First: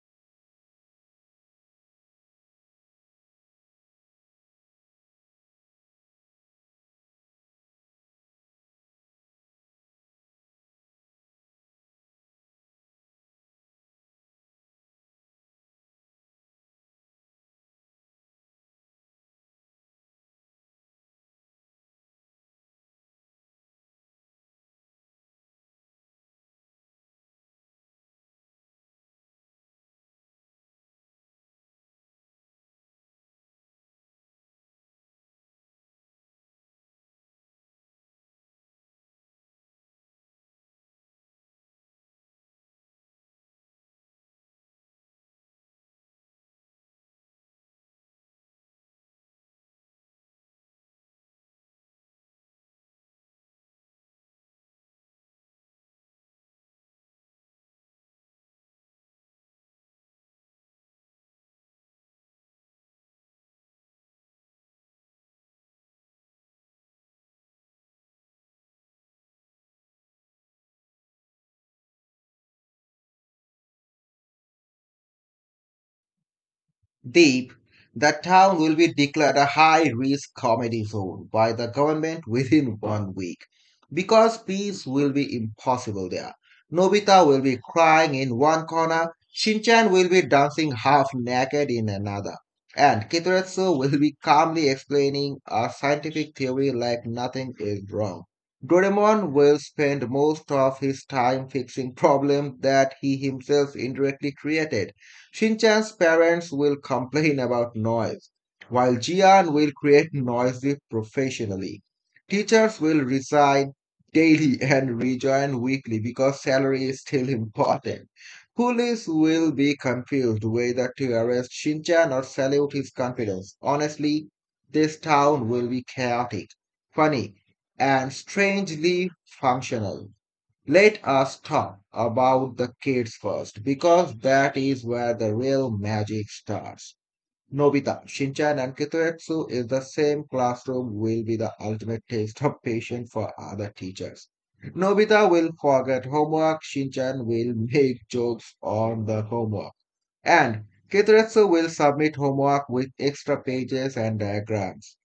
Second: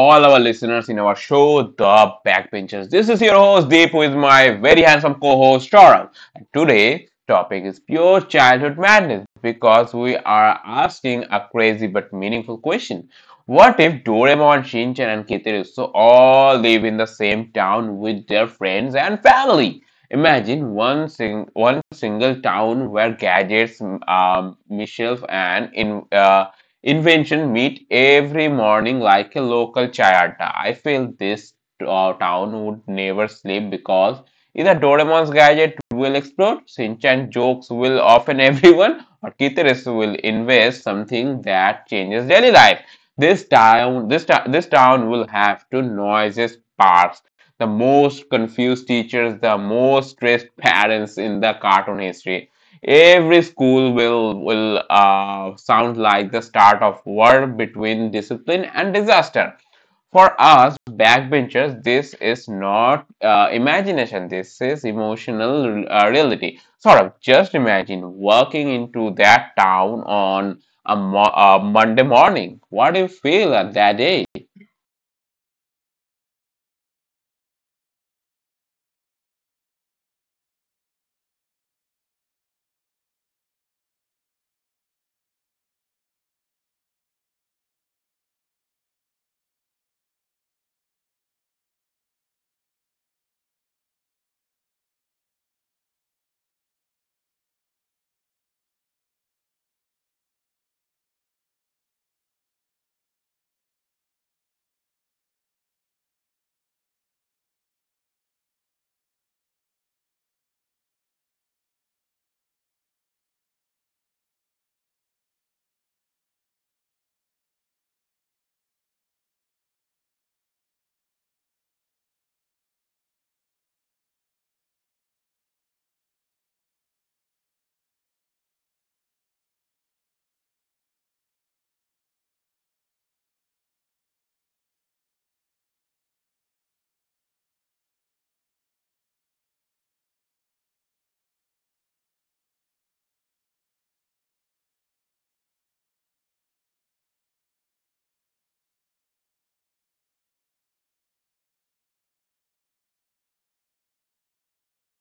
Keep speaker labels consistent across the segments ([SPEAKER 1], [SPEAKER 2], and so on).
[SPEAKER 1] all our listeners in our show, The Backbenchers. This is your host Deep with my very handsome co-host Taurang. And today topic is pure childhood madness because we are asking a crazy but meaningful question. What if Doraemon, Shinchan and Kitteruso all live in the same town with their friends and family? Imagine one single town where gadgets, mischief, and in invention meet every morning like a local chayata. I feel this town would never sleep because either Doraemon's gadget will explode, Shinchan jokes will offend everyone, or Kitaris will invest something that changes daily life. This town will have two noisiest parks. The most confused teachers, the most stressed parents in the cartoon history. Every school will sound like the start of war between discipline and disaster. For us backbenchers, this is not imagination. This is emotional reality. Sort of just imagine walking into that town on a Monday morning. What do you feel at that day?
[SPEAKER 2] Deep, the town will be declared a high risk comedy zone by the government within one week because peace will be impossible there. Nobita will be crying in one corner, Shinchan will be dancing half naked in another, and Kitaretsu will be calmly explaining a scientific theory like nothing is wrong. Doraemon will spend most of his time fixing problems that he himself indirectly created. Shinchan's parents will complain about noise, while Jian will create noisy professionally. Teachers will resign daily and rejoin weekly because salary is still important. Police will be confused whether to arrest Shinchan or salute his confidence. Honestly, this town will be chaotic, funny, and strangely functional. Let us talk about the kids first, because that is where the real magic starts. Nobita, Shinchan, and Kitoetsu is the same classroom will be the ultimate test of patience for other teachers. Nobita will forget homework, Shinchan will make jokes on the homework, and Kitoetsu will submit homework with extra pages and diagrams.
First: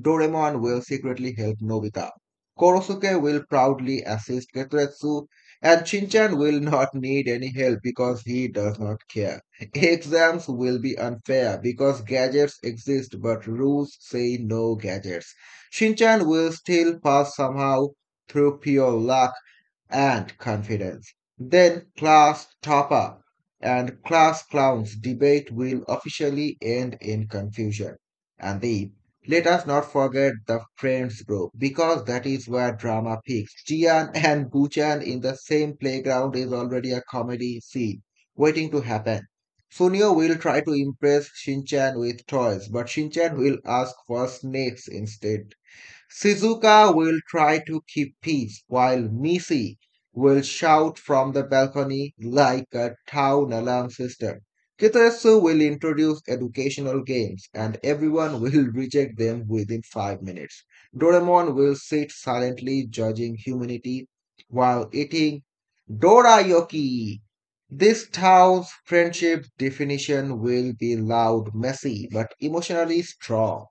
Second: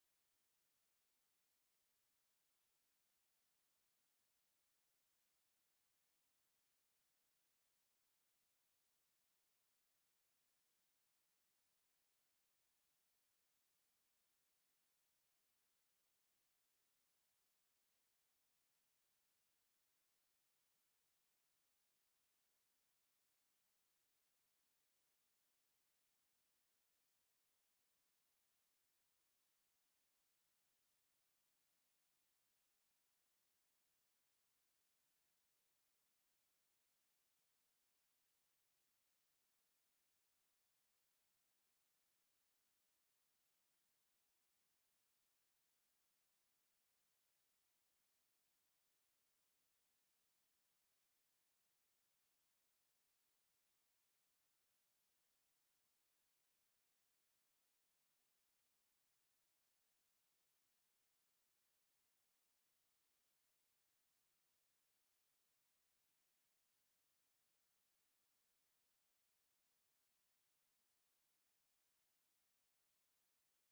[SPEAKER 2] Doraemon will secretly help Nobita. Korosuke will proudly assist Getretsu, and Shinchan will not need any help because he does not care. Exams will be unfair because gadgets exist but rules say no gadgets. Shinchan will still pass somehow through pure luck and confidence. Then class topper and class clowns debate will officially end in confusion. And the Let us not forget the friends group because that is where drama peaks. Jian and Buchan in the same playground is already a comedy scene waiting to happen. Sunio will try to impress Shinchan with toys, but Shinchan will ask for snakes instead. Shizuka will try to keep peace while Missy will shout from the balcony like a town alarm system. Kitetsu will introduce educational games and everyone will reject them within 5 minutes. Doraemon will sit silently judging humanity while eating Dorayoki. This town's friendship definition will be loud, messy, but emotionally strong.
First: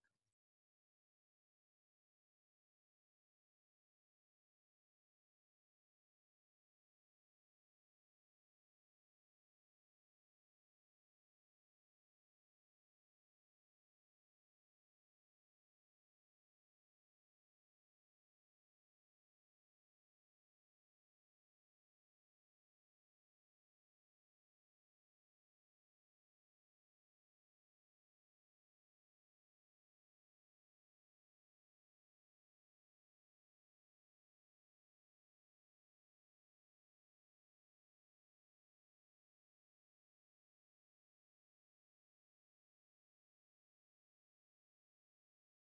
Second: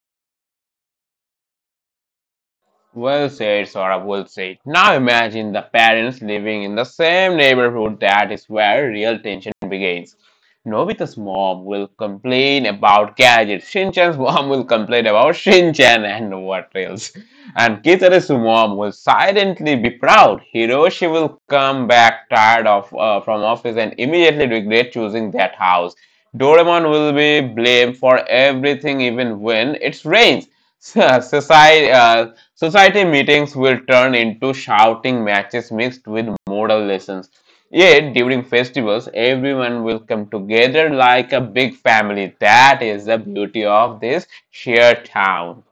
[SPEAKER 1] Well said, Saurabh, well said. Now imagine the parents living in the same neighborhood. That is where real tension begins. Nobita's mom will complain about gadgets. Shinchan's mom will complain about Shinchan and what else. And Kitara's mom will silently be proud. Hiroshi will come back tired of from office and immediately regret choosing that house. Doraemon will be blamed for everything even when it rains. Society meetings will turn into shouting matches mixed with moral lessons. Yet, during festivals, everyone will come together like a big family. That is the beauty of this shared town.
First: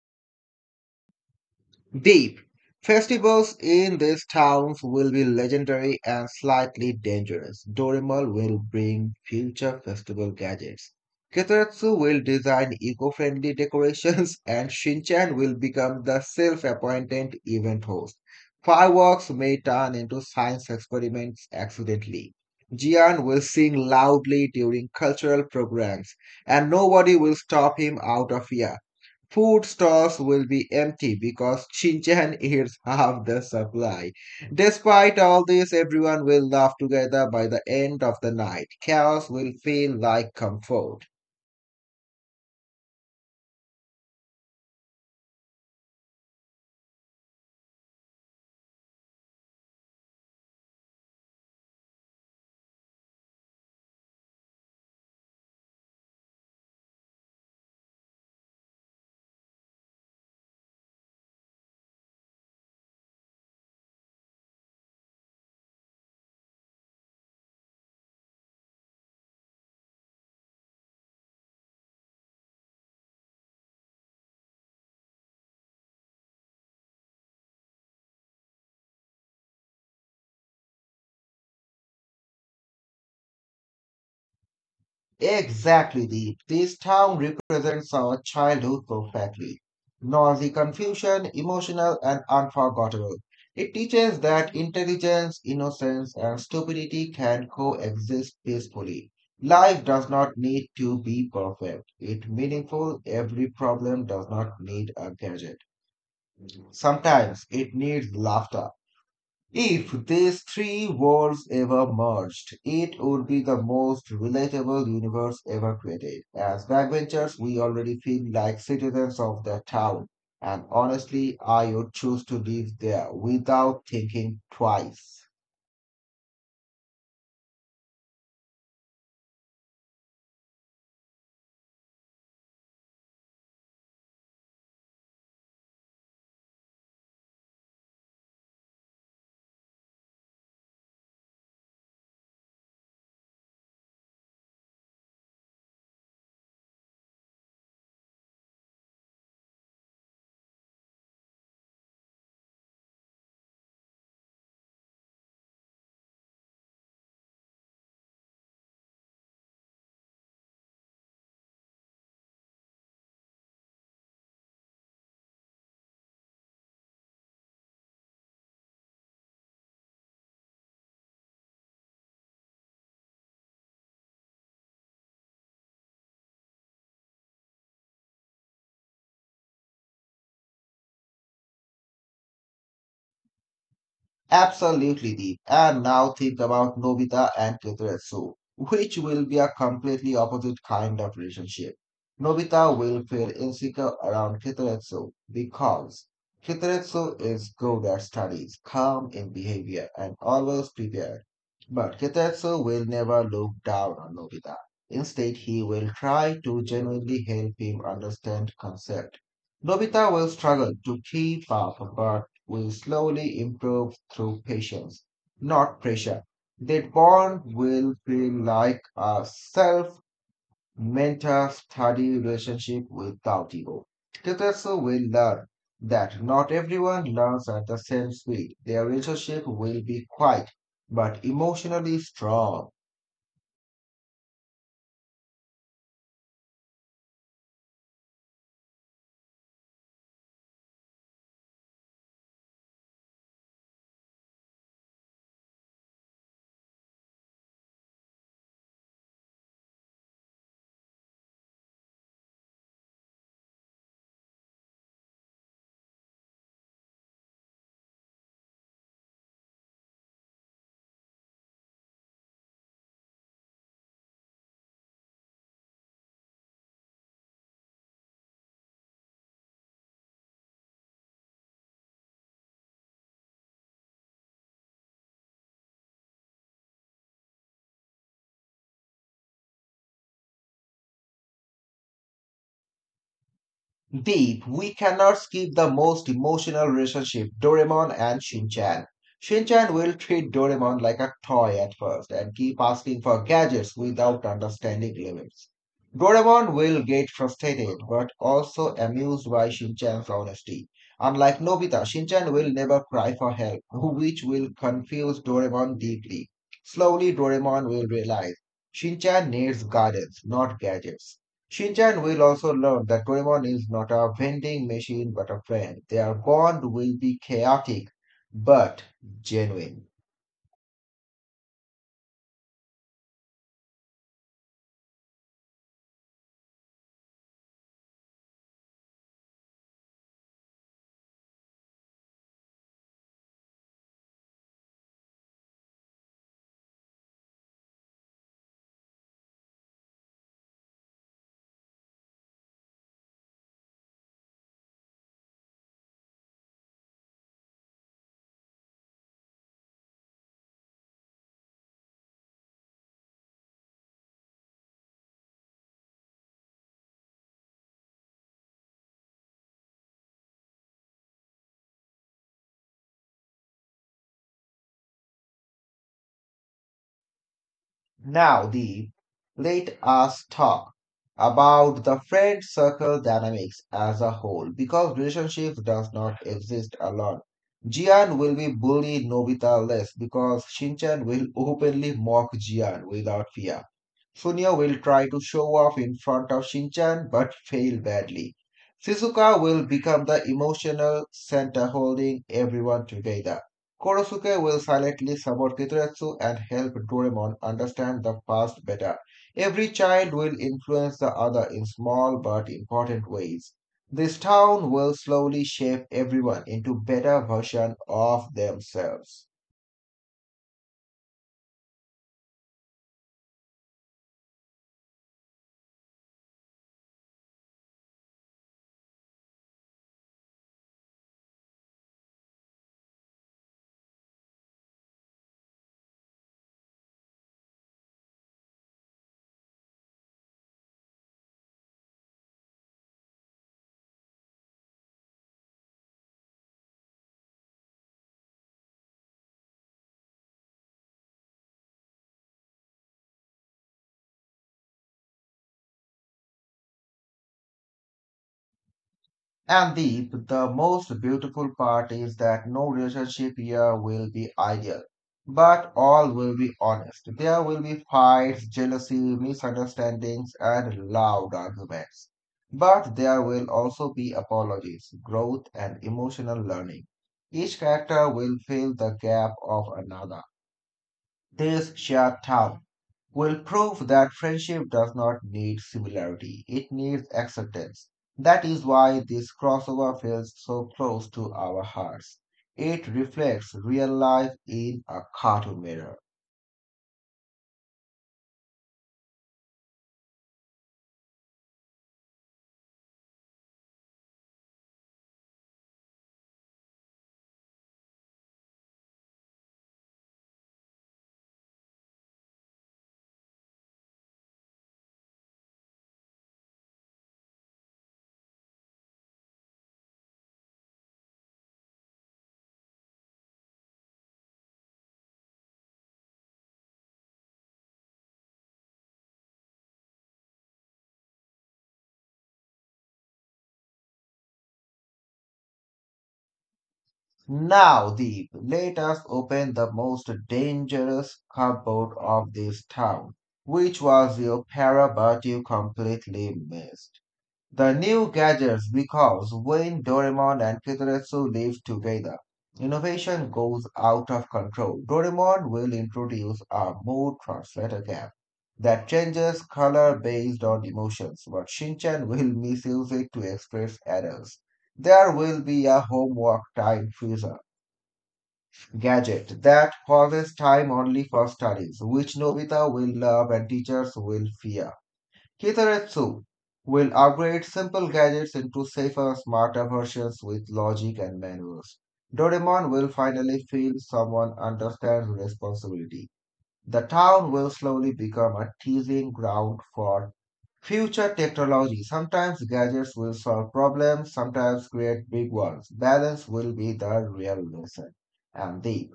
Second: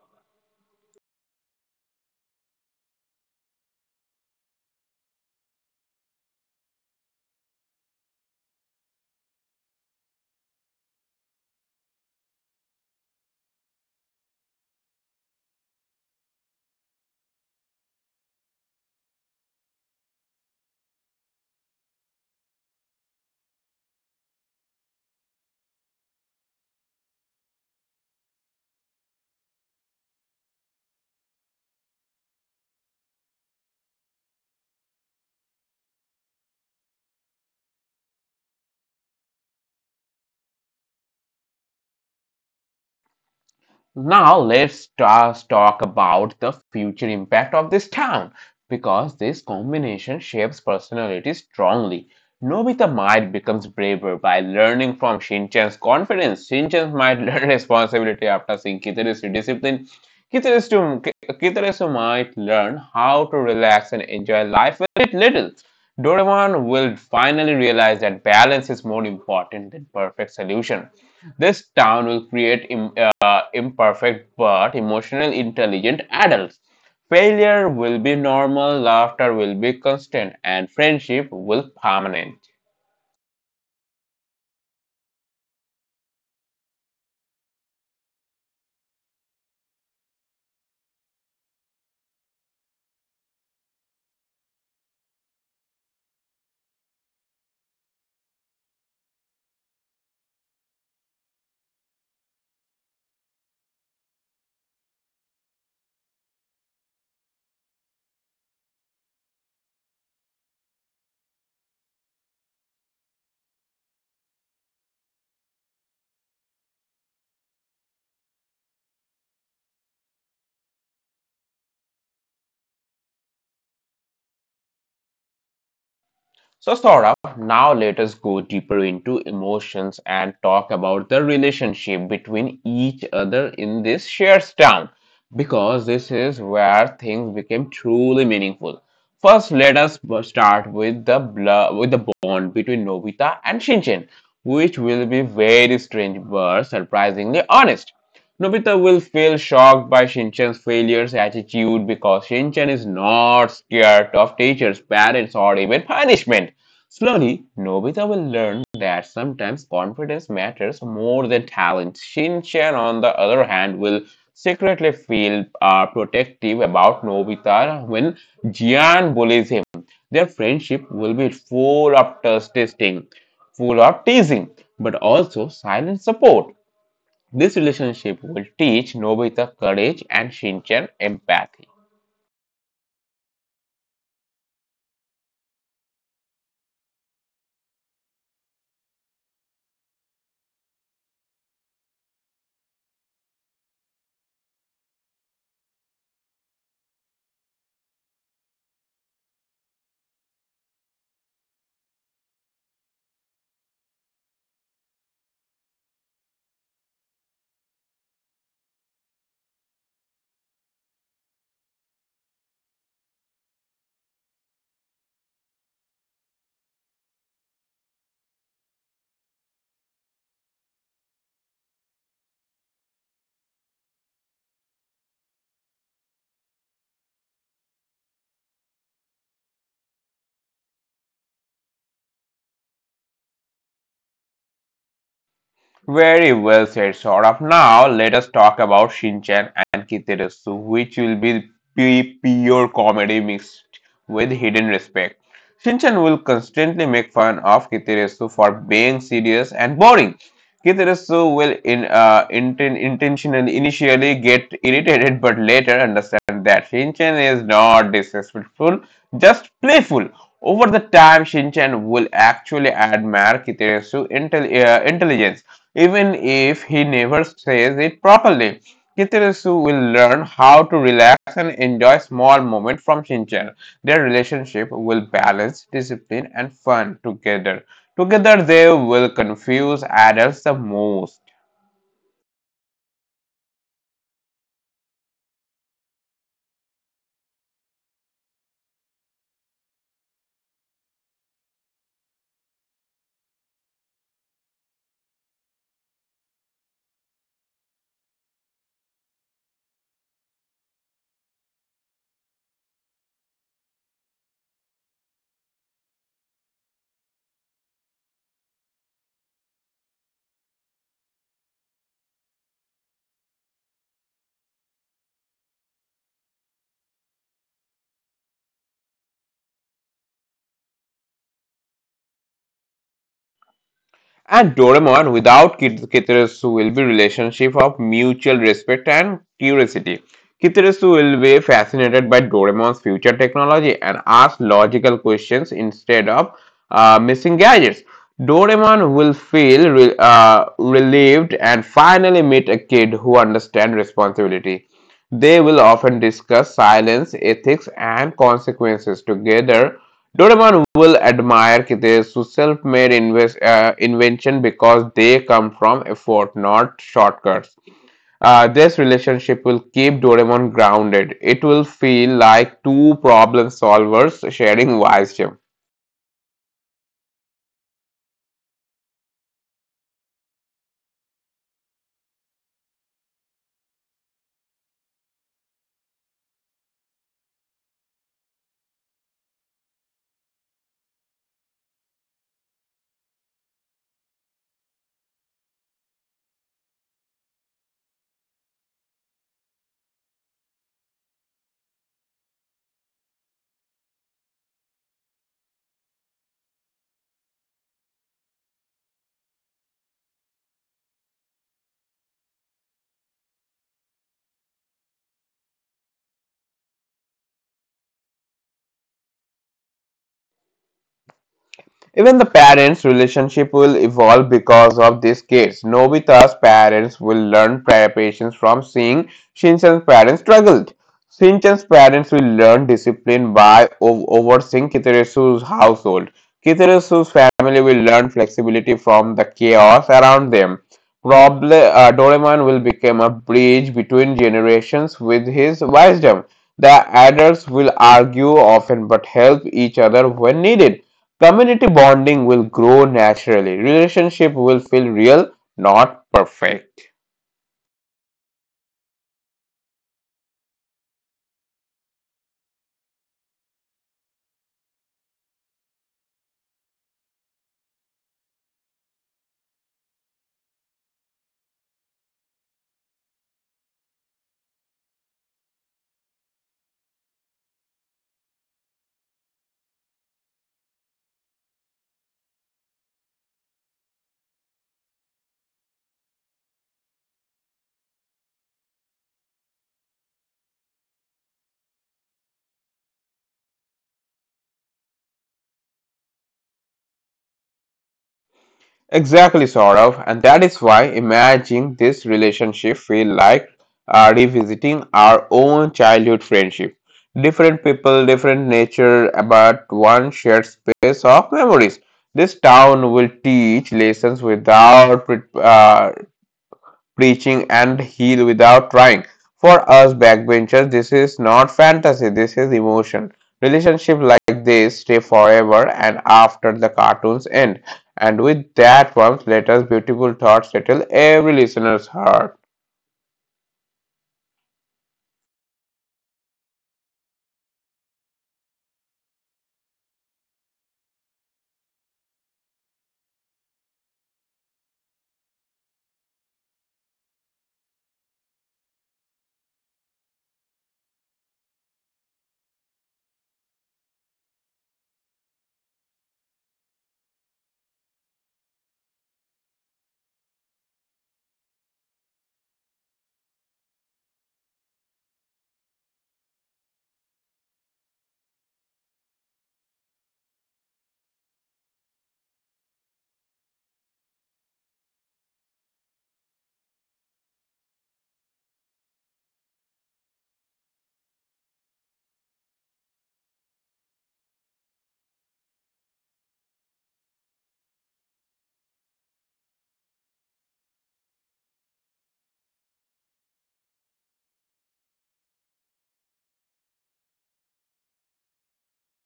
[SPEAKER 2] Deep. Festivals in these towns will be legendary and slightly dangerous. Dorimal will bring future festival gadgets. Kitaretsu will design eco-friendly decorations and Shinchan will become the self-appointed event host. Fireworks may turn into science experiments accidentally. Jian will sing loudly during cultural programs and nobody will stop him out of fear. Food stores will be empty because Shenzhen eats half the supply. Despite all this, everyone will laugh together by the end of the night. Chaos will feel like comfort.
[SPEAKER 1] Now let's just talk about the future impact of this town because this combination shapes personality strongly. Nobita might becomes braver by learning from Shinchan's confidence. Shinchan might learn responsibility after seeing Kitara's discipline. Kitarasu might learn how to relax and enjoy life a bit little. Doraemon will finally realize that balance is more important than perfect solution. This town will create imperfect but emotionally intelligent adults. Failure will be normal, laughter will be constant, and friendship will permanent.
[SPEAKER 2] Exactly, Deep. This town represents our childhood perfectly. Noisy confusion, emotional and unforgettable. It teaches that intelligence, innocence, and stupidity can coexist peacefully. Life does not need to be perfect. It meaningful. Every problem does not need a gadget. Sometimes it needs laughter. If these three worlds ever merged, it would be the most relatable universe ever created. As backbenchers, we already feel like citizens of the town, and honestly, I would choose to live there without thinking twice.
[SPEAKER 1] So, Saurabh, now let us go deeper into emotions and talk about the relationship between each other in this shared town because this is where things became truly meaningful. First, let us b- start with the bl- with the bond between Nobita and Shinchan, which will be very strange but surprisingly honest. Nobita will feel shocked by Shinchan's failures attitude because Shinchan is not scared of teachers, parents, or even punishment. Slowly, Nobita will learn that sometimes confidence matters more than talent. Shinchan, on the other hand, will secretly feel protective about Nobita when Jian bullies him. Their friendship will be full of testing, full of teasing, but also silent support. This relationship will teach Nobita courage and Shinchan empathy.
[SPEAKER 2] Absolutely deep. And now think about Nobita and Tetsuya, which will be a completely opposite kind of relationship. Nobita will feel insecure around Kitaretsu because Kitaretsu is good at studies, calm in behavior, and always prepared. But Kitaretsu will never look down on Nobita. Instead, he will try to genuinely help him understand concept. Nobita will struggle to keep up, but will slowly improve through patience, not pressure. That bond will feel like a self mentor study relationship without ego. Teachers will learn that not everyone learns at the same speed. Their relationship will be quiet but emotionally strong.
[SPEAKER 1] Very well said, Saurabh. Now let us talk about Shinchan and Kiteretsu, which will be pure comedy mixed with hidden respect. Shinchan will constantly make fun of Kiteretsu for being serious and boring. Kiteretsu will intentionally initially get irritated but later understand that Shinchan is not disrespectful, just playful. Over the time, Shinchan will actually admire Kiteretsu's intelligence even if he never says it properly. Kitarasu will learn how to relax and enjoy small moments from Shinchan. Their relationship will balance discipline and fun together. Together, they will confuse adults the most.
[SPEAKER 2] Deep, we cannot skip the most emotional relationship, Doraemon and Shinchan. Shinchan will treat Doraemon like a toy at first and keep asking for gadgets without understanding limits. Doraemon will get frustrated but also amused by Shinchan's honesty. Unlike Nobita, Shinchan will never cry for help, which will confuse Doraemon deeply. Slowly, Doraemon will realize Shinchan needs guidance, not gadgets. Shinchan will also learn that Doraemon is not a vending machine but a friend. Their bond will be chaotic but genuine.
[SPEAKER 1] And Doraemon without Kitarasu will be relationship of mutual respect and curiosity. Kitarasu will be fascinated by Doraemon's future technology and ask logical questions instead of missing gadgets. Doraemon will feel relieved and finally meet a kid who understands responsibility. They will often discuss silence, ethics, and consequences together. Doraemon will admire Kitasu's self-made invention because they come from effort, not shortcuts. This relationship will keep Doraemon grounded. It will feel like two problem solvers sharing wisdom.
[SPEAKER 2] Now, Deep, let us talk about the friend circle dynamics as a whole because relationships does not exist alone. Jian will be bullied Nobita less because Shinchan will openly mock Jian without fear. Sunio will try to show off in front of Shinchan but fail badly. Shizuka will become the emotional center holding everyone together. Korosuke will silently support Kituretsu and help Doraemon understand the past better. Every child will influence the other in small but important ways. This town will slowly shape everyone into better versions of themselves.
[SPEAKER 1] Even the parents' relationship will evolve because of these kids. Nobita's parents will learn patience from seeing Shinchan's parents struggled. Shinchan's parents will learn discipline by overseeing Kiteresu's household. Kiteresu's family will learn flexibility from the chaos around them. Probably, Doraemon will become a bridge between generations with his wisdom. The adults will argue often but help each other when needed. Community bonding will grow naturally. Relationship will feel real, not perfect.
[SPEAKER 2] And Deep, the most beautiful part is that no relationship here will be ideal, but all will be honest. There will be fights, jealousy, misunderstandings, and loud arguments. But there will also be apologies, growth, and emotional learning. Each character will fill the gap of another. This shared town will prove that friendship does not need similarity, it needs acceptance. That is why this crossover feels so close to our hearts. It reflects real life in a cartoon mirror.
[SPEAKER 1] Exactly, sort of, and that is why imagining this relationship feel like revisiting our own childhood friendship. Different people, different nature, but one shared space of memories. This town will teach lessons without preaching and heal without trying. For us backbenchers, this is not fantasy, this is emotion. Relationships like this stay forever and after the cartoons end. And with that warmth, let us beautiful thoughts settle every listener's heart.
[SPEAKER 2] Now, Deep, let us open the most dangerous cupboard of this town, which was your para but you completely missed. The new gadgets because when Doraemon and Kitaretsu live together, innovation goes out of control. Doraemon will introduce a mood translator gap that changes color based on emotions, but Shinchan will misuse it to express errors. There will be a homework time freezer gadget that pauses time only for studies, which Nobita will love and teachers will fear. Kitaretsu will upgrade simple gadgets into safer, smarter versions with logic and manuals. Doraemon will finally feel someone understands responsibility. The town will slowly become a teasing ground for future technology. Sometimes gadgets will solve problems, sometimes create big ones. Balance will be the real lesson. And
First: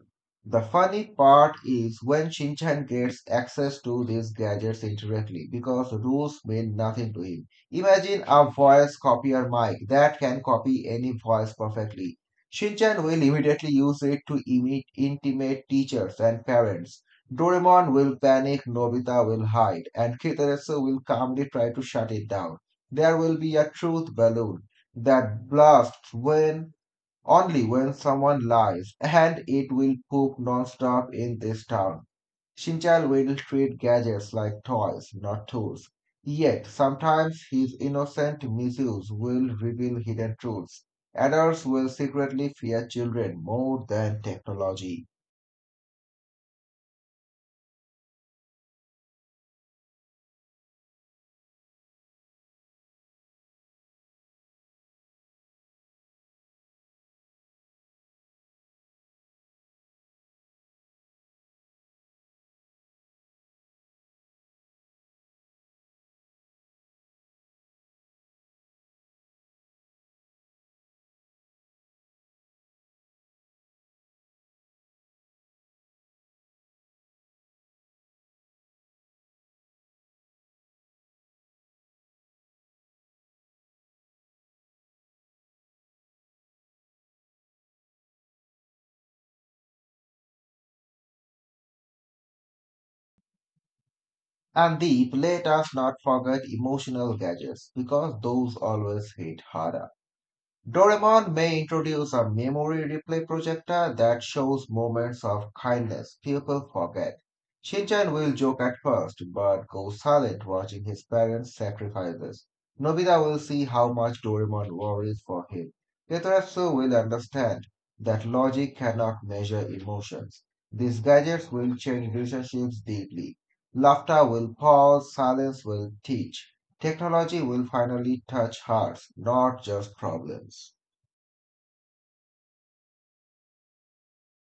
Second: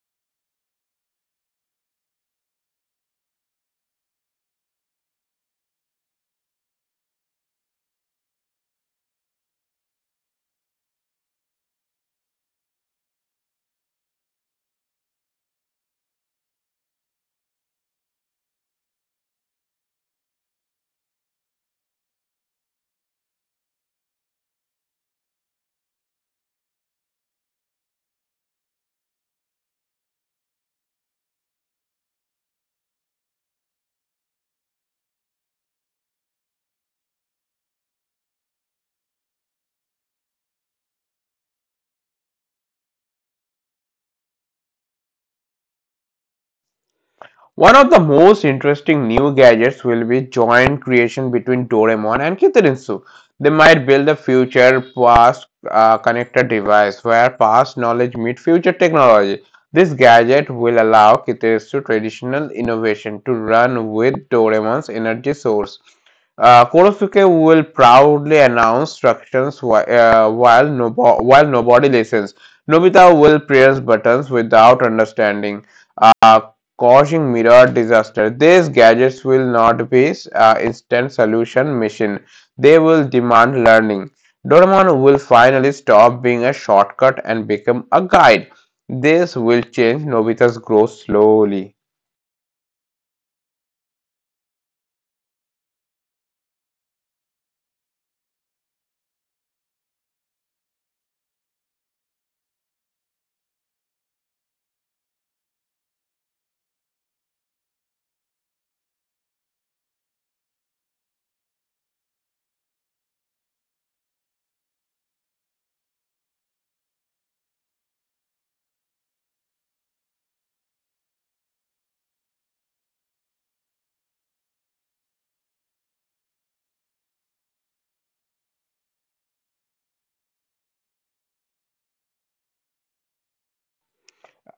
[SPEAKER 2] the funny part is when Shinchan gets access to these gadgets indirectly because rules mean nothing to him. Imagine a voice copier mic that can copy any voice perfectly. Shinchan will immediately use it to intimate teachers and parents. Doraemon will panic, Nobita will hide, and Kitaretsu will calmly try to shut it down. There will be a truth balloon that blasts when only when someone lies, and it will poop nonstop in this town. Shinchal will treat gadgets like toys, not tools. Yet sometimes his innocent misuse will reveal hidden truths. Adults will secretly fear children more than technology.
[SPEAKER 1] One of the most interesting new gadgets will be joint creation between Doraemon and Kitarinsu. They might build a future past connector device where past knowledge meets future technology. This gadget will allow Kitarinsu traditional innovation to run with Doraemon's energy source. Korosuke will proudly announce instructions while nobody listens. Nobita will press buttons without understanding, uh, causing mirror disaster. These gadgets will not be instant solution machine. They will demand learning. Doraemon will finally stop being a shortcut and become a guide. This will change Nobita's growth slowly.
[SPEAKER 2] And Deep, let us not forget emotional gadgets because those always hit harder. Doraemon may introduce a memory replay projector that shows moments of kindness people forget. Shinchan will joke at first, but goes silent watching his parents' sacrifices. Nobita will see how much Doraemon worries for him. Yatarasu will understand that logic cannot measure emotions. These gadgets will change relationships deeply. Laughter will pause, silence will teach. Technology will finally touch hearts, not just problems.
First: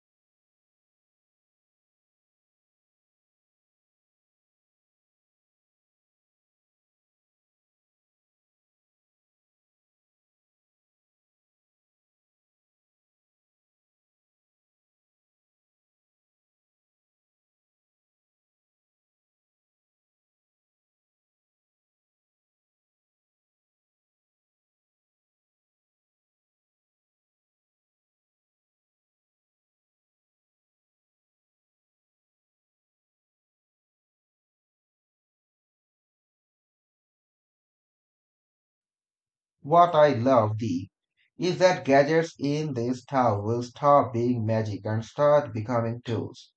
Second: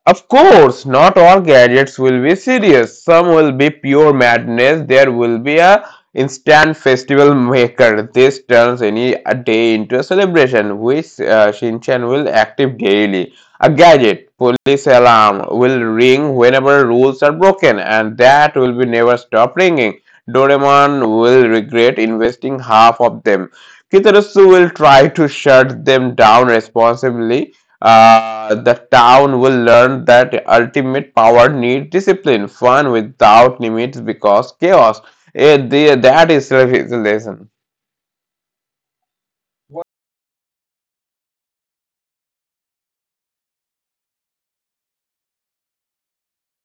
[SPEAKER 1] Of course, not all gadgets will be serious. Some will be pure madness. There will be a instant festival maker. This turns any day into a celebration, which Shinchan will active daily. A gadget, police alarm will ring whenever rules are broken, and that will be never stop ringing. Doraemon will regret investing half of them. Kitarasu will try to shut them down responsibly. The town will learn that ultimate power needs discipline, fun without limits because chaos. That is civilization.
[SPEAKER 2] What I love, Dee, is that gadgets in this town will stop being magic and start becoming tools.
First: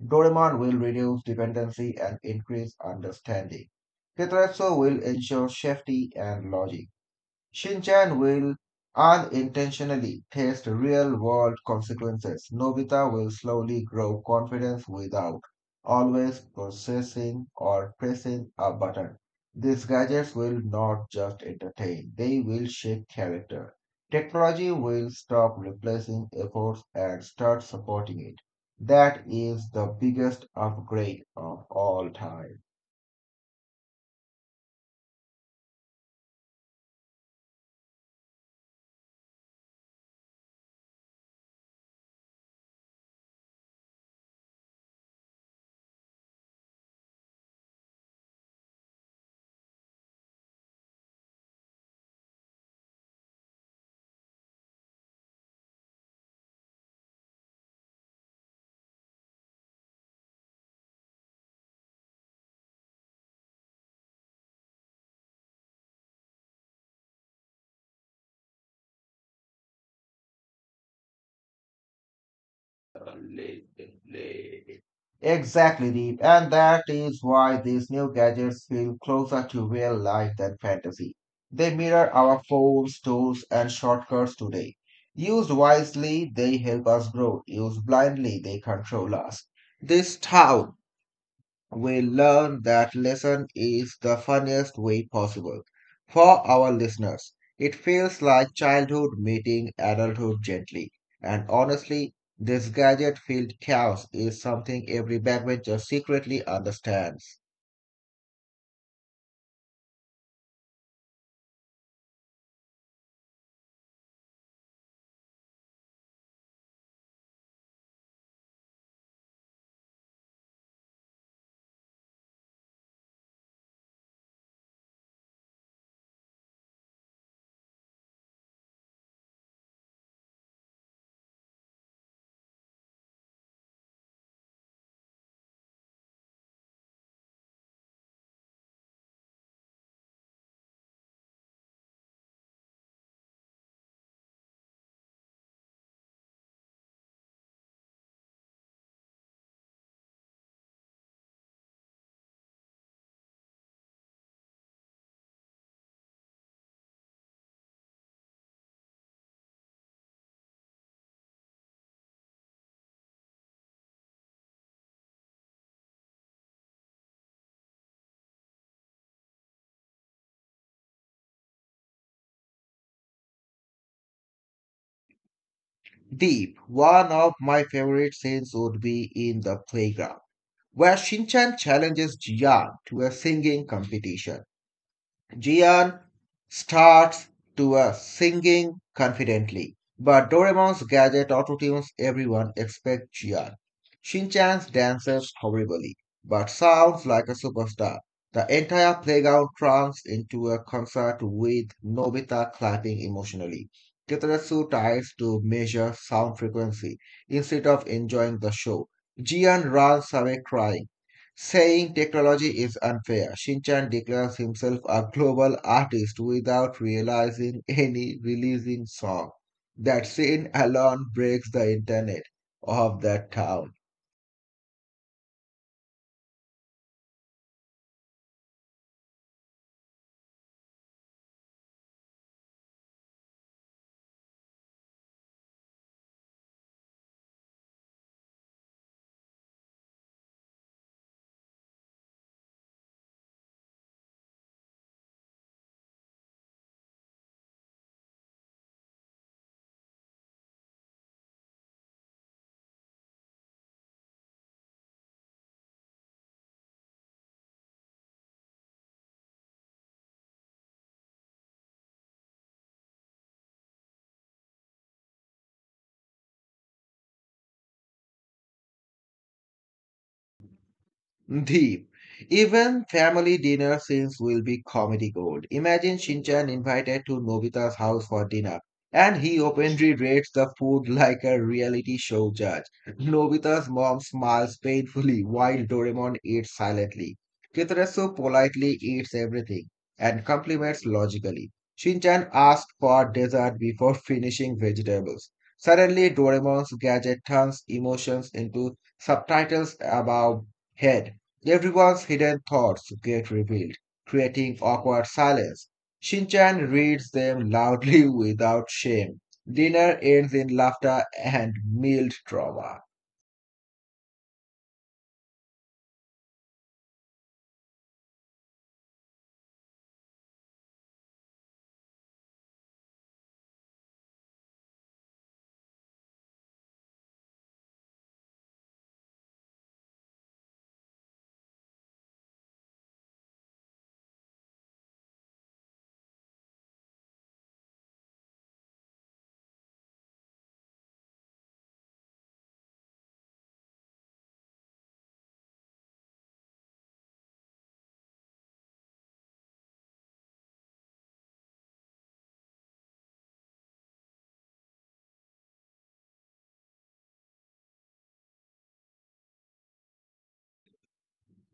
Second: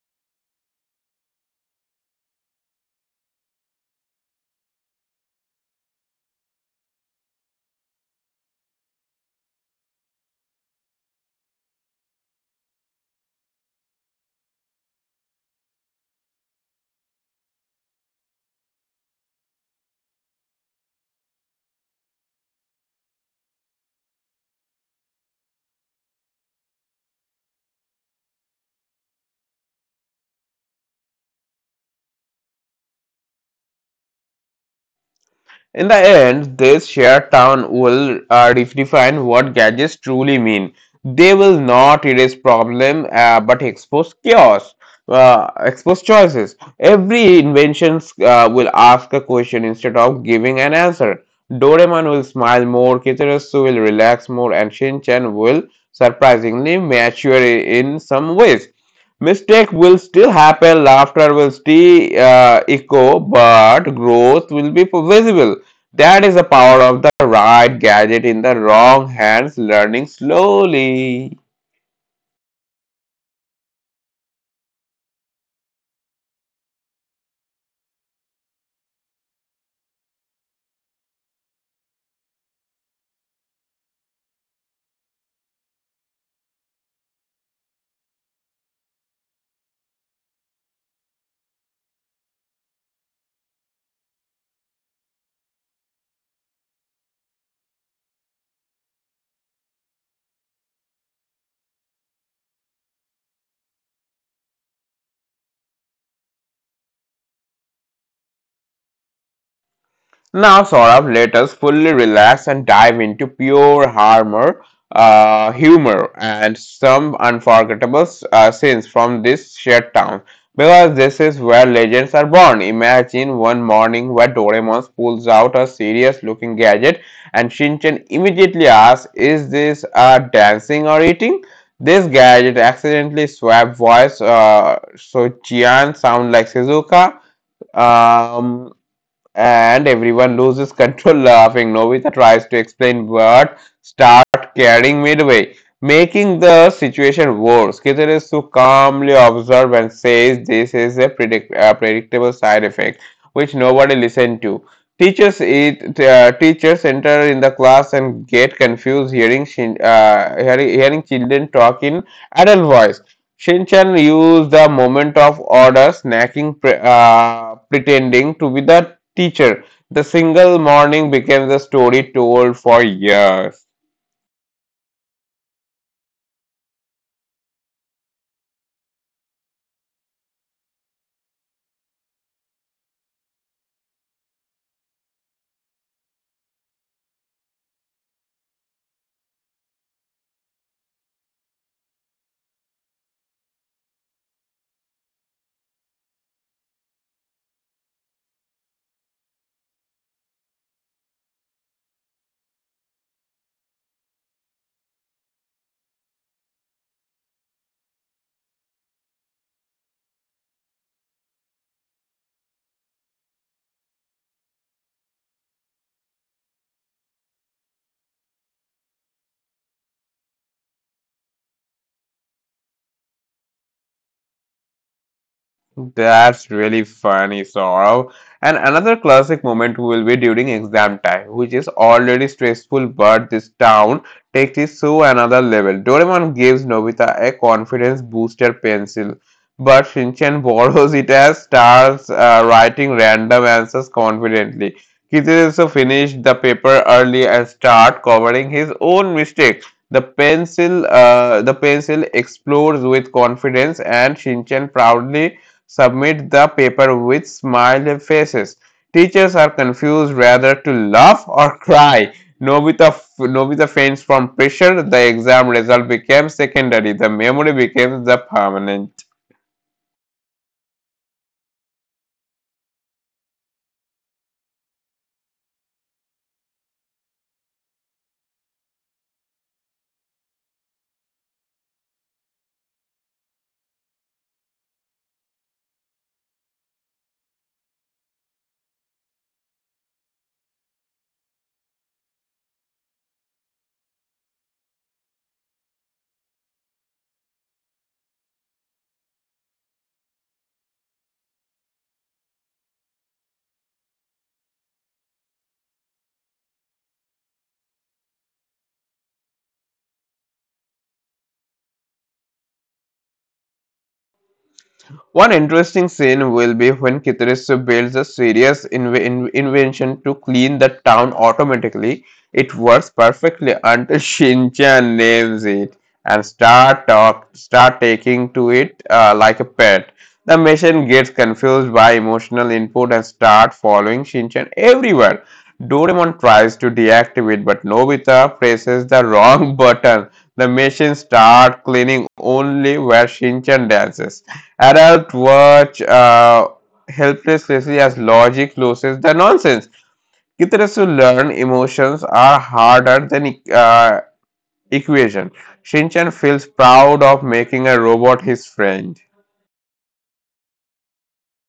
[SPEAKER 2] Doraemon will reduce dependency and increase understanding. Tetratsu will ensure safety and logic. Shinchan will unintentionally test real world consequences. Nobita will slowly grow confidence without always processing or pressing a button. These gadgets will not just entertain, they will shape character. Technology will stop replacing efforts and start supporting it. That is the biggest upgrade of all time.
[SPEAKER 1] In the end, this shared town will redefine what gadgets truly mean. They will not erase but expose chaos, expose choices. Every invention will ask a question instead of giving an answer. Doraemon will smile more, Kitarasu will relax more, and Shinchan will surprisingly mature in some ways. Mistake will still happen, laughter will still echo, but growth will be visible. That is the power of the right gadget in the wrong hands, learning slowly.
[SPEAKER 2] Exactly, Deep. And that is why these new gadgets feel closer to real life than fantasy. They mirror our phones, tools, and shortcuts today. Used wisely, they help us grow. Used blindly, they control us. This how we learn that lesson is the funniest way possible. For our listeners, it feels like childhood meeting adulthood gently. And honestly, this gadget filled chaos is something every backbencher secretly understands.
[SPEAKER 1] Now, Saurabh, let us fully relax and dive into pure humor, and some unforgettable scenes from this shared town. Because this is where legends are born. Imagine one morning where Doraemon pulls out a serious-looking gadget, and Shinchan immediately asks, "Is this dancing or eating?" This gadget accidentally swapped voice, so Jian sounds like Shizuka. Um, and everyone loses control laughing. Novita tries to explain but start carrying midway, making the situation worse. Kitarasu calmly observes and says this is a predictable side effect which nobody listened to. Teachers enter in the class and get confused hearing hearing children talk in adult voice. Shinchan used the moment of order, pretending to be the teacher. The single morning became the story told for years.
[SPEAKER 2] Deep, one of my favorite scenes would be in the playground, where Shinchan challenges Jian to a singing competition. Gian starts to a singing confidently, but Doraemon's gadget autotunes everyone except Gian. Shinchan's dances horribly, but sounds like a superstar. The entire playground turns into a concert with Nobita clapping emotionally. Kitarasu tries to measure sound frequency instead of enjoying the show. Gian runs away crying, saying technology is unfair. Shinchan declares himself a global artist without realizing any releasing song. That scene alone breaks the internet of that town.
[SPEAKER 1] That's really funny, Saurav. And another classic moment will be during exam time, which is already stressful, but this town takes it to another level. Doraemon gives Nobita a confidence booster pencil, but Shinchan borrows it and starts writing random answers confidently. Kitsuretsu finished the paper early and start covering his own mistakes. The pencil explodes with confidence, and Shinchan proudly submit the paper with smiley faces. Teachers are confused whether to laugh or cry. Nobita, Nobita faints from pressure. The exam result became secondary. The memory became the permanent.
[SPEAKER 2] Deep. Even family dinner scenes will be comedy gold. Imagine Shinchan invited to Nobita's house for dinner, and he openly rates the food like a reality show judge. Nobita's mom smiles painfully while Doraemon eats silently. Kitarasu politely eats everything and compliments logically. Shinchan asks for dessert before finishing vegetables. Suddenly, Doraemon's gadget turns emotions into subtitles above head. Everyone's hidden thoughts get revealed, creating awkward silence. Shinchan reads them loudly without shame. Dinner ends in laughter and mild trauma.
[SPEAKER 1] One interesting scene will be when Kitarisu builds a serious invention to clean the town automatically. It works perfectly until Shinchan names it and start taking to it like a pet. The machine gets confused by emotional input and start following Shinchan everywhere. Doraemon tries to deactivate, but Nobita presses the wrong button. The machine starts cleaning only where Shinchan dances. Adults watch helplessly as logic loses the nonsense. Kids to learn emotions are harder than equation. Shinchan feels proud of making a robot his friend.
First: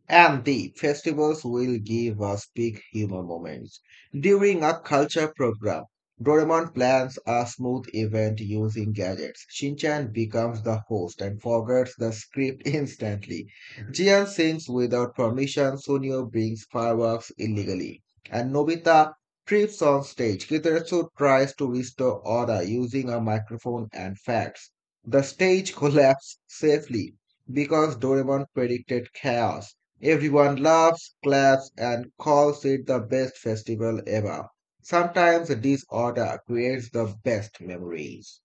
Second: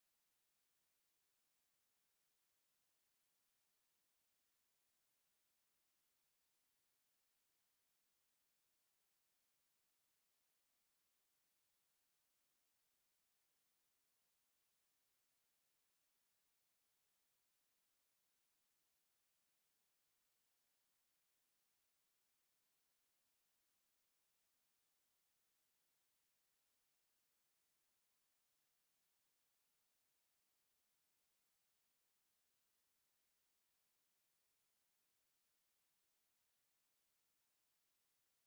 [SPEAKER 2] And the festivals will give us big humor moments. During a culture program, Doraemon plans a smooth event using gadgets. Shinchan becomes the host and forgets the script instantly. Jian sings without permission, Sunio brings fireworks illegally, and Nobita trips on stage. Kitaretsu tries to restore order using a microphone and facts. The stage collapses safely because Doraemon predicted chaos. Everyone laughs, claps, and calls it the best festival ever. Sometimes disorder creates the best memories.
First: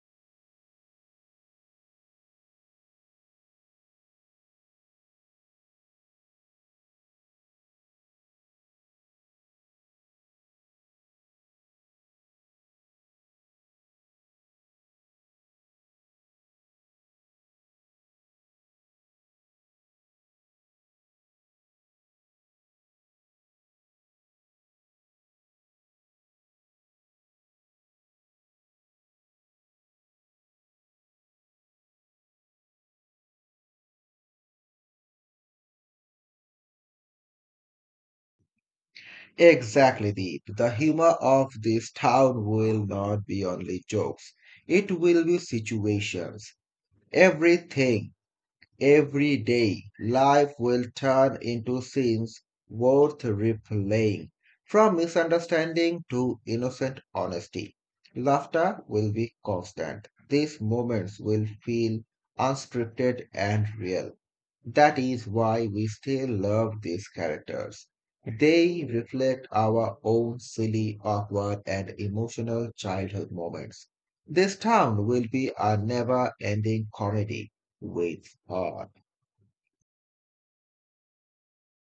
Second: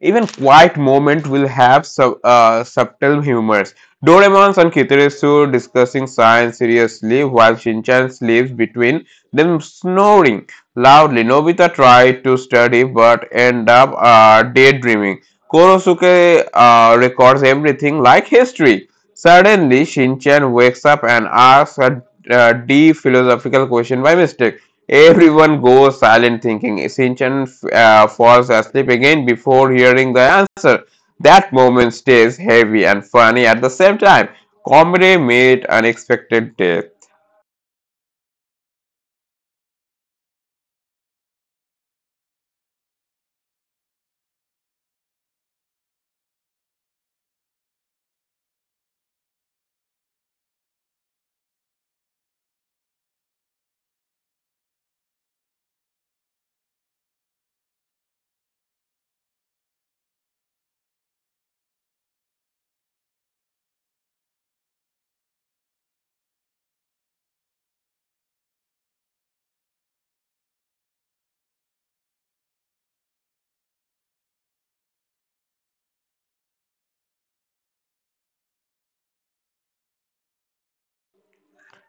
[SPEAKER 1] Even quiet moment will have subtle humors. Doraemon and Kitaresu discussing science seriously while Shinchan sleeps between them snoring loudly. Nobita tried to study but end up daydreaming. Korosuke records everything like history. Suddenly, Shinchan wakes up and asks a deep philosophical question by mistake. Everyone goes silent, thinking. Sinchan falls asleep again before hearing the answer. That moment stays heavy and funny at the same time. Comedy made unexpected death.
[SPEAKER 2] Exactly, Deep. The humor of this town will not be only jokes, it will be situations. Everything Every day, life will turn into scenes worth replaying. From misunderstanding to innocent honesty, laughter will be constant. These moments will feel unscripted and real. That is why we still love these characters. They reflect our own silly, awkward, and emotional childhood moments. This town will be a never ending comedy with heart.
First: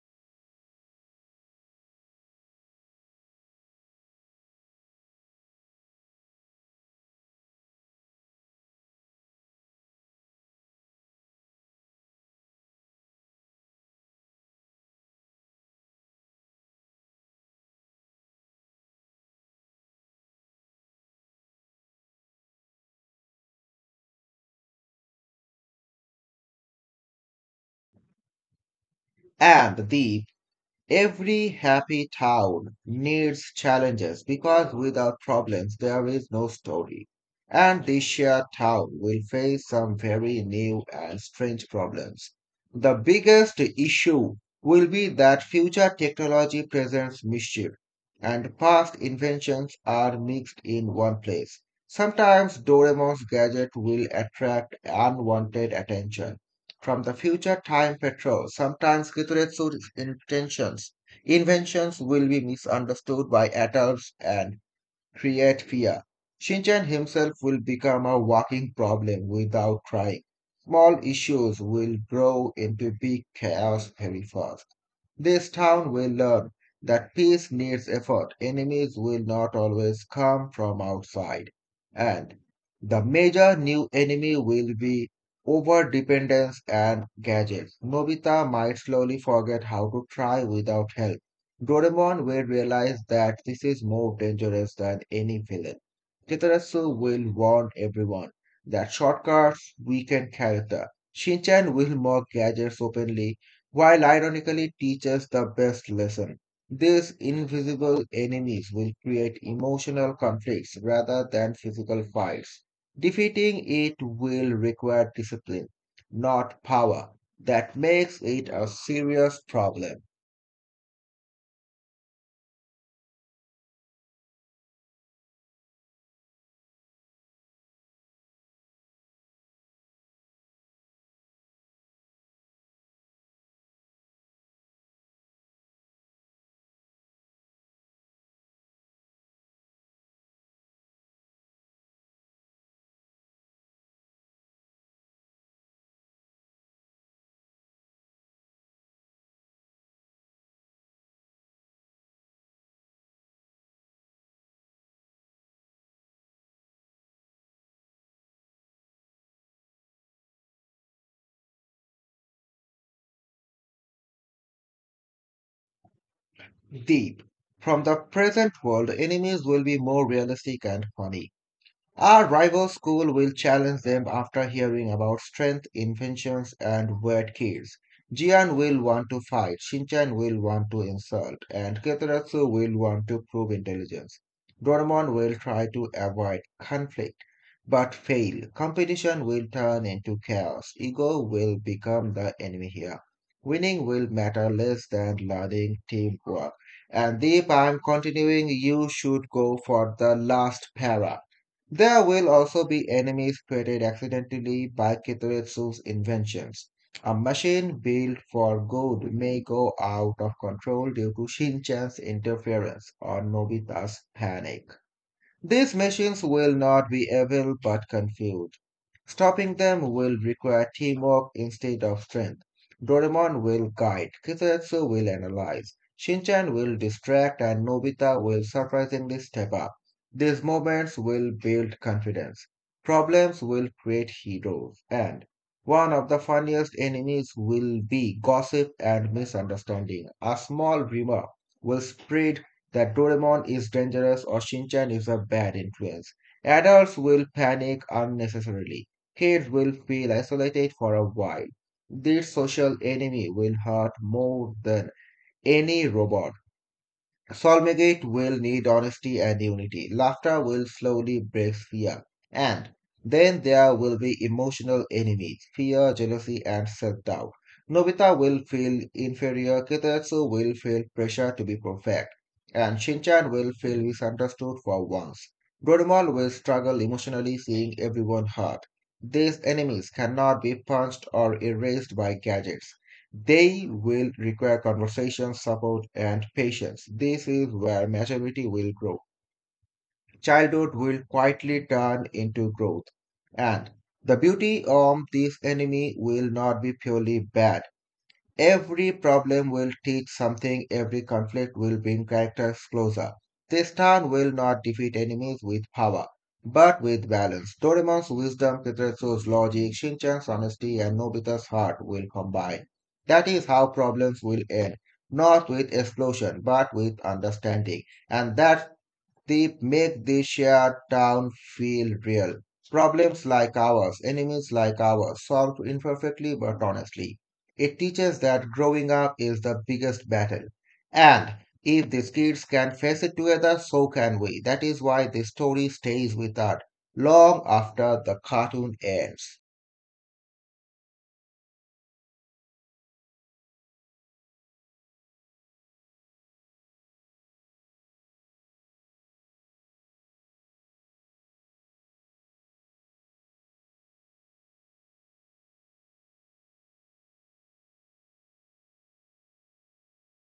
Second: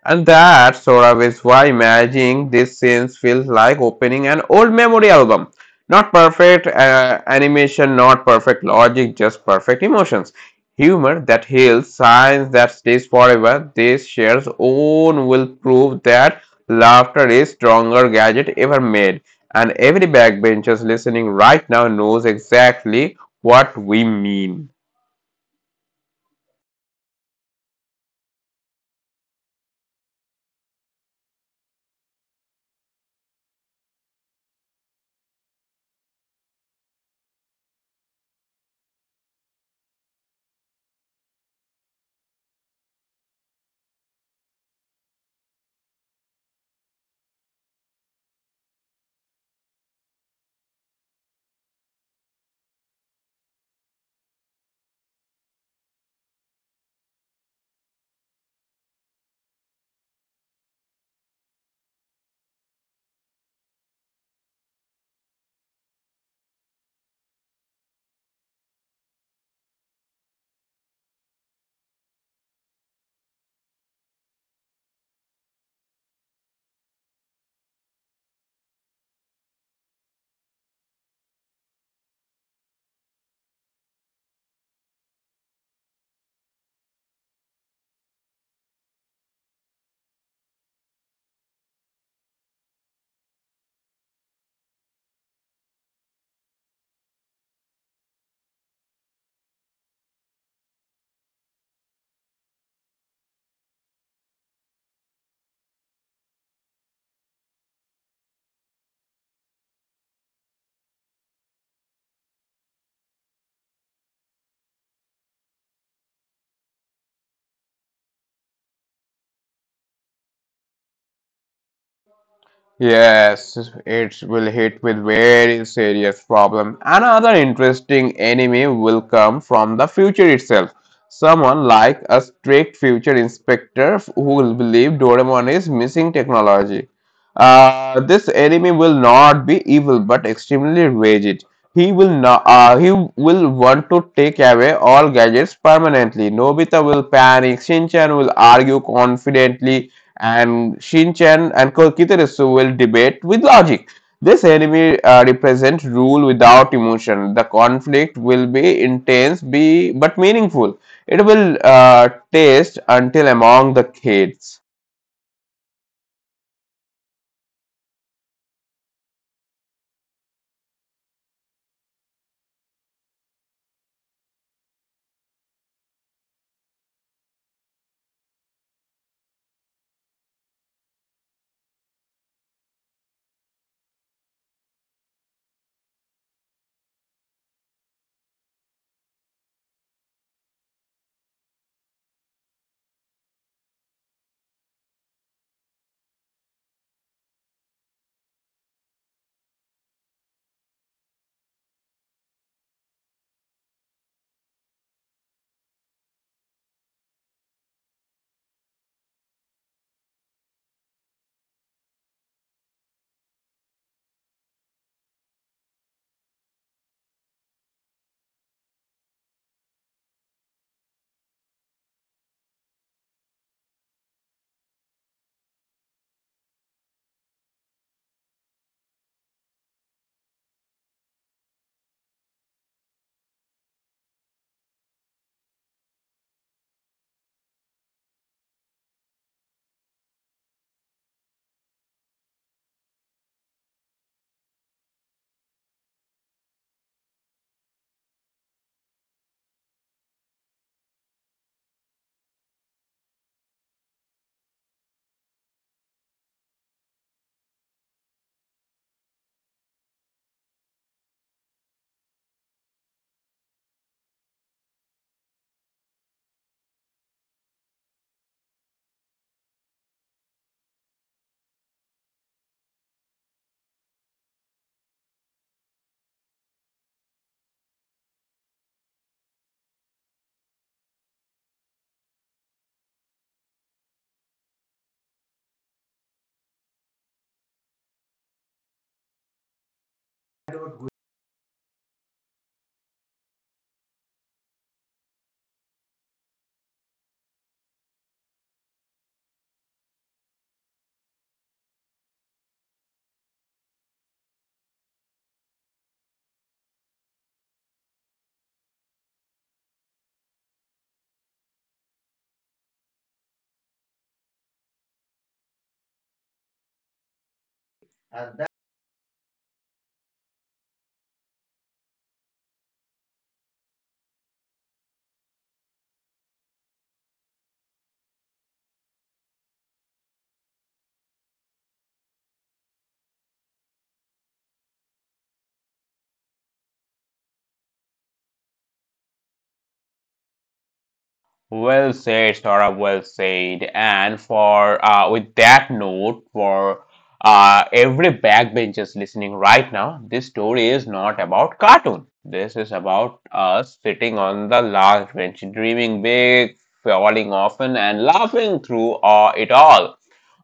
[SPEAKER 1] And that sort of is why managing these scenes feels like opening an old memory album. Not perfect animation, not perfect logic, just perfect emotions. Humor that heals, science that stays forever. This share's own will prove that laughter is stronger gadget ever made. And every backbenchers listening right now knows exactly what we mean.
[SPEAKER 2] And the Every happy town needs challenges because without problems there is no story. And this shared town will face some very new and strange problems. The biggest issue will be that future technology presents mischief and past inventions are mixed in one place. Sometimes Doraemon's gadget will attract unwanted attention from the future time patrol, sometimes Kituretsu's intentions, inventions will be misunderstood by adults and create fear. Shinchan himself will become a walking problem without trying. Small issues will grow into big chaos very fast. This town will learn that peace needs effort. Enemies will not always come from outside. And the major new enemy will be over dependence and gadgets. Nobita might slowly forget how to try without help. Doraemon will realize that this is more dangerous than any villain. Kitarasu will warn everyone that shortcuts weaken character. Shinchan will mock gadgets openly while ironically teach us the best lesson. These invisible enemies will create emotional conflicts rather than physical fights. Defeating it will require discipline, not power. That makes it a serious problem.
[SPEAKER 1] Yes, it will hit with very serious problem. Another interesting enemy will come from the future itself. Someone like a strict future inspector who will believe Doraemon is missing technology. This enemy will not be evil but extremely rigid. He will not. He will want to take away all gadgets permanently. Nobita will panic. Shinchan will argue confidently and Shinchan and Kokiterasu will debate with logic. This enemy represents rule without emotion. The conflict will be intense, be but meaningful. It will taste until among the kids.
[SPEAKER 2] Deep. From the present world, enemies will be more realistic and funny. Our rival school will challenge them after hearing about strength, inventions, and weird kids. Jian will want to fight, Shinchan will want to insult, and Kitaratsu will want to prove intelligence. Doraemon will try to avoid conflict, but fail. Competition will turn into chaos. Ego will become the enemy here. Winning will matter less than learning teamwork. And Deep, I'm continuing. You should go for the last para. There will also be enemies created accidentally by Kitoretsu's inventions. A machine built for good may go out of control due to Shinchan's interference or Nobita's panic. These machines will not be evil but confused. Stopping them will require teamwork instead of strength. Doraemon will guide, Kizetsu will analyze, Shinchan will distract, and Nobita will surprisingly step up. These moments will build confidence. Problems will create heroes, and one of the funniest enemies will be gossip and misunderstanding. A small rumor will spread that Doraemon is dangerous or Shinchan is a bad influence. Adults will panic unnecessarily. Kids will feel isolated for a while. This social enemy will hurt more than any robot. Solmegate will need honesty and unity. Laughter will slowly break fear. And then there will be emotional enemies, fear, jealousy, and self-doubt. Nobita will feel inferior, Kitetsu will feel pressure to be perfect, and Shinchan will feel misunderstood for once. Doraemon will struggle emotionally seeing everyone hurt. These enemies cannot be punched or erased by gadgets. They will require conversation, support, and patience. This is where maturity will grow. Childhood will quietly turn into growth. And the beauty of this enemy will not be purely bad. Every problem will teach something, every conflict will bring characters closer. This town will not defeat enemies with power, but with balance. Doraemon's wisdom, Kitetsu's logic, Shinchan's honesty, and Nobita's heart will combine. That is how problems will end, not with explosion, but with understanding. And that's they make the shared town feel real. Problems like ours, enemies like ours, solved imperfectly but honestly. It teaches that growing up is the biggest battle. And if these kids can face it together, so can we. That is why the story stays with us long after the cartoon ends.
[SPEAKER 1] Well said, Saurabh, well said. And for with that note, for every backbenchers listening right now, this story is not about cartoon. This is about us sitting on the last bench, dreaming big, falling often, and laughing through it all.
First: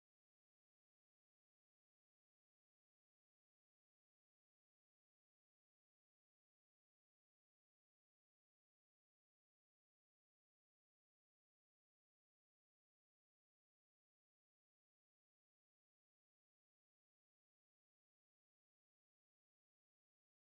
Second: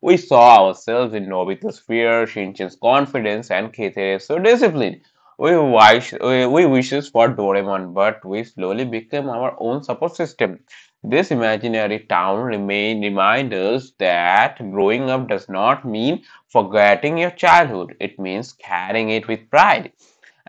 [SPEAKER 1] We saw ourselves in Nobita's fear, Shinchan's confidence, and Keite's discipline. We wishes for Doraemon, but we slowly became our own support system. This imaginary town remain reminds us that growing up does not mean forgetting your childhood. It means carrying it with pride.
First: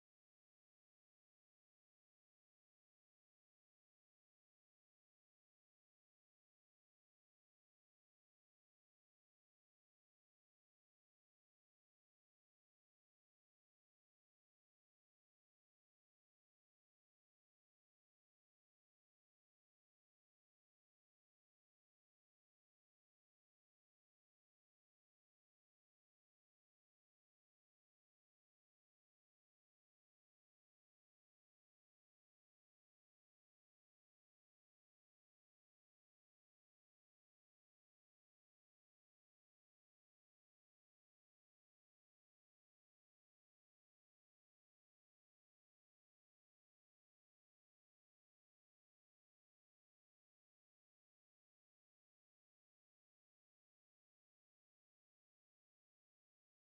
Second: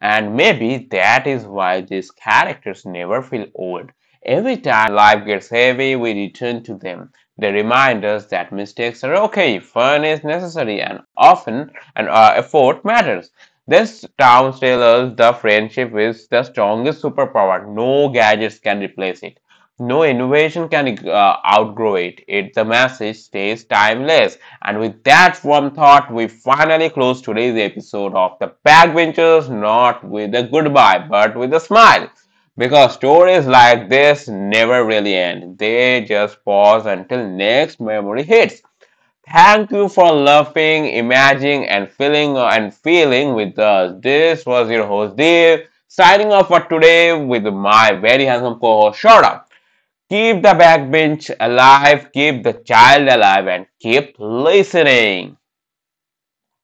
[SPEAKER 1] And maybe that is why these characters never feel old. Every time life gets heavy, we return to them. They remind us that mistakes are okay, fun is necessary, and often an effort matters. This town tells us the friendship is the strongest superpower. No gadgets can replace it. No innovation can outgrow it. It the message stays timeless. And with that warm thought, we finally close today's episode of the Backbenchers, not with a goodbye, but with a smile. Because stories like this never really end. They just pause until next memory hits. Thank you for laughing, imagining, and feeling with us. This was your host Dev signing off for today with my very handsome co-host Shorta. Keep the backbench alive, keep the child alive, and keep listening.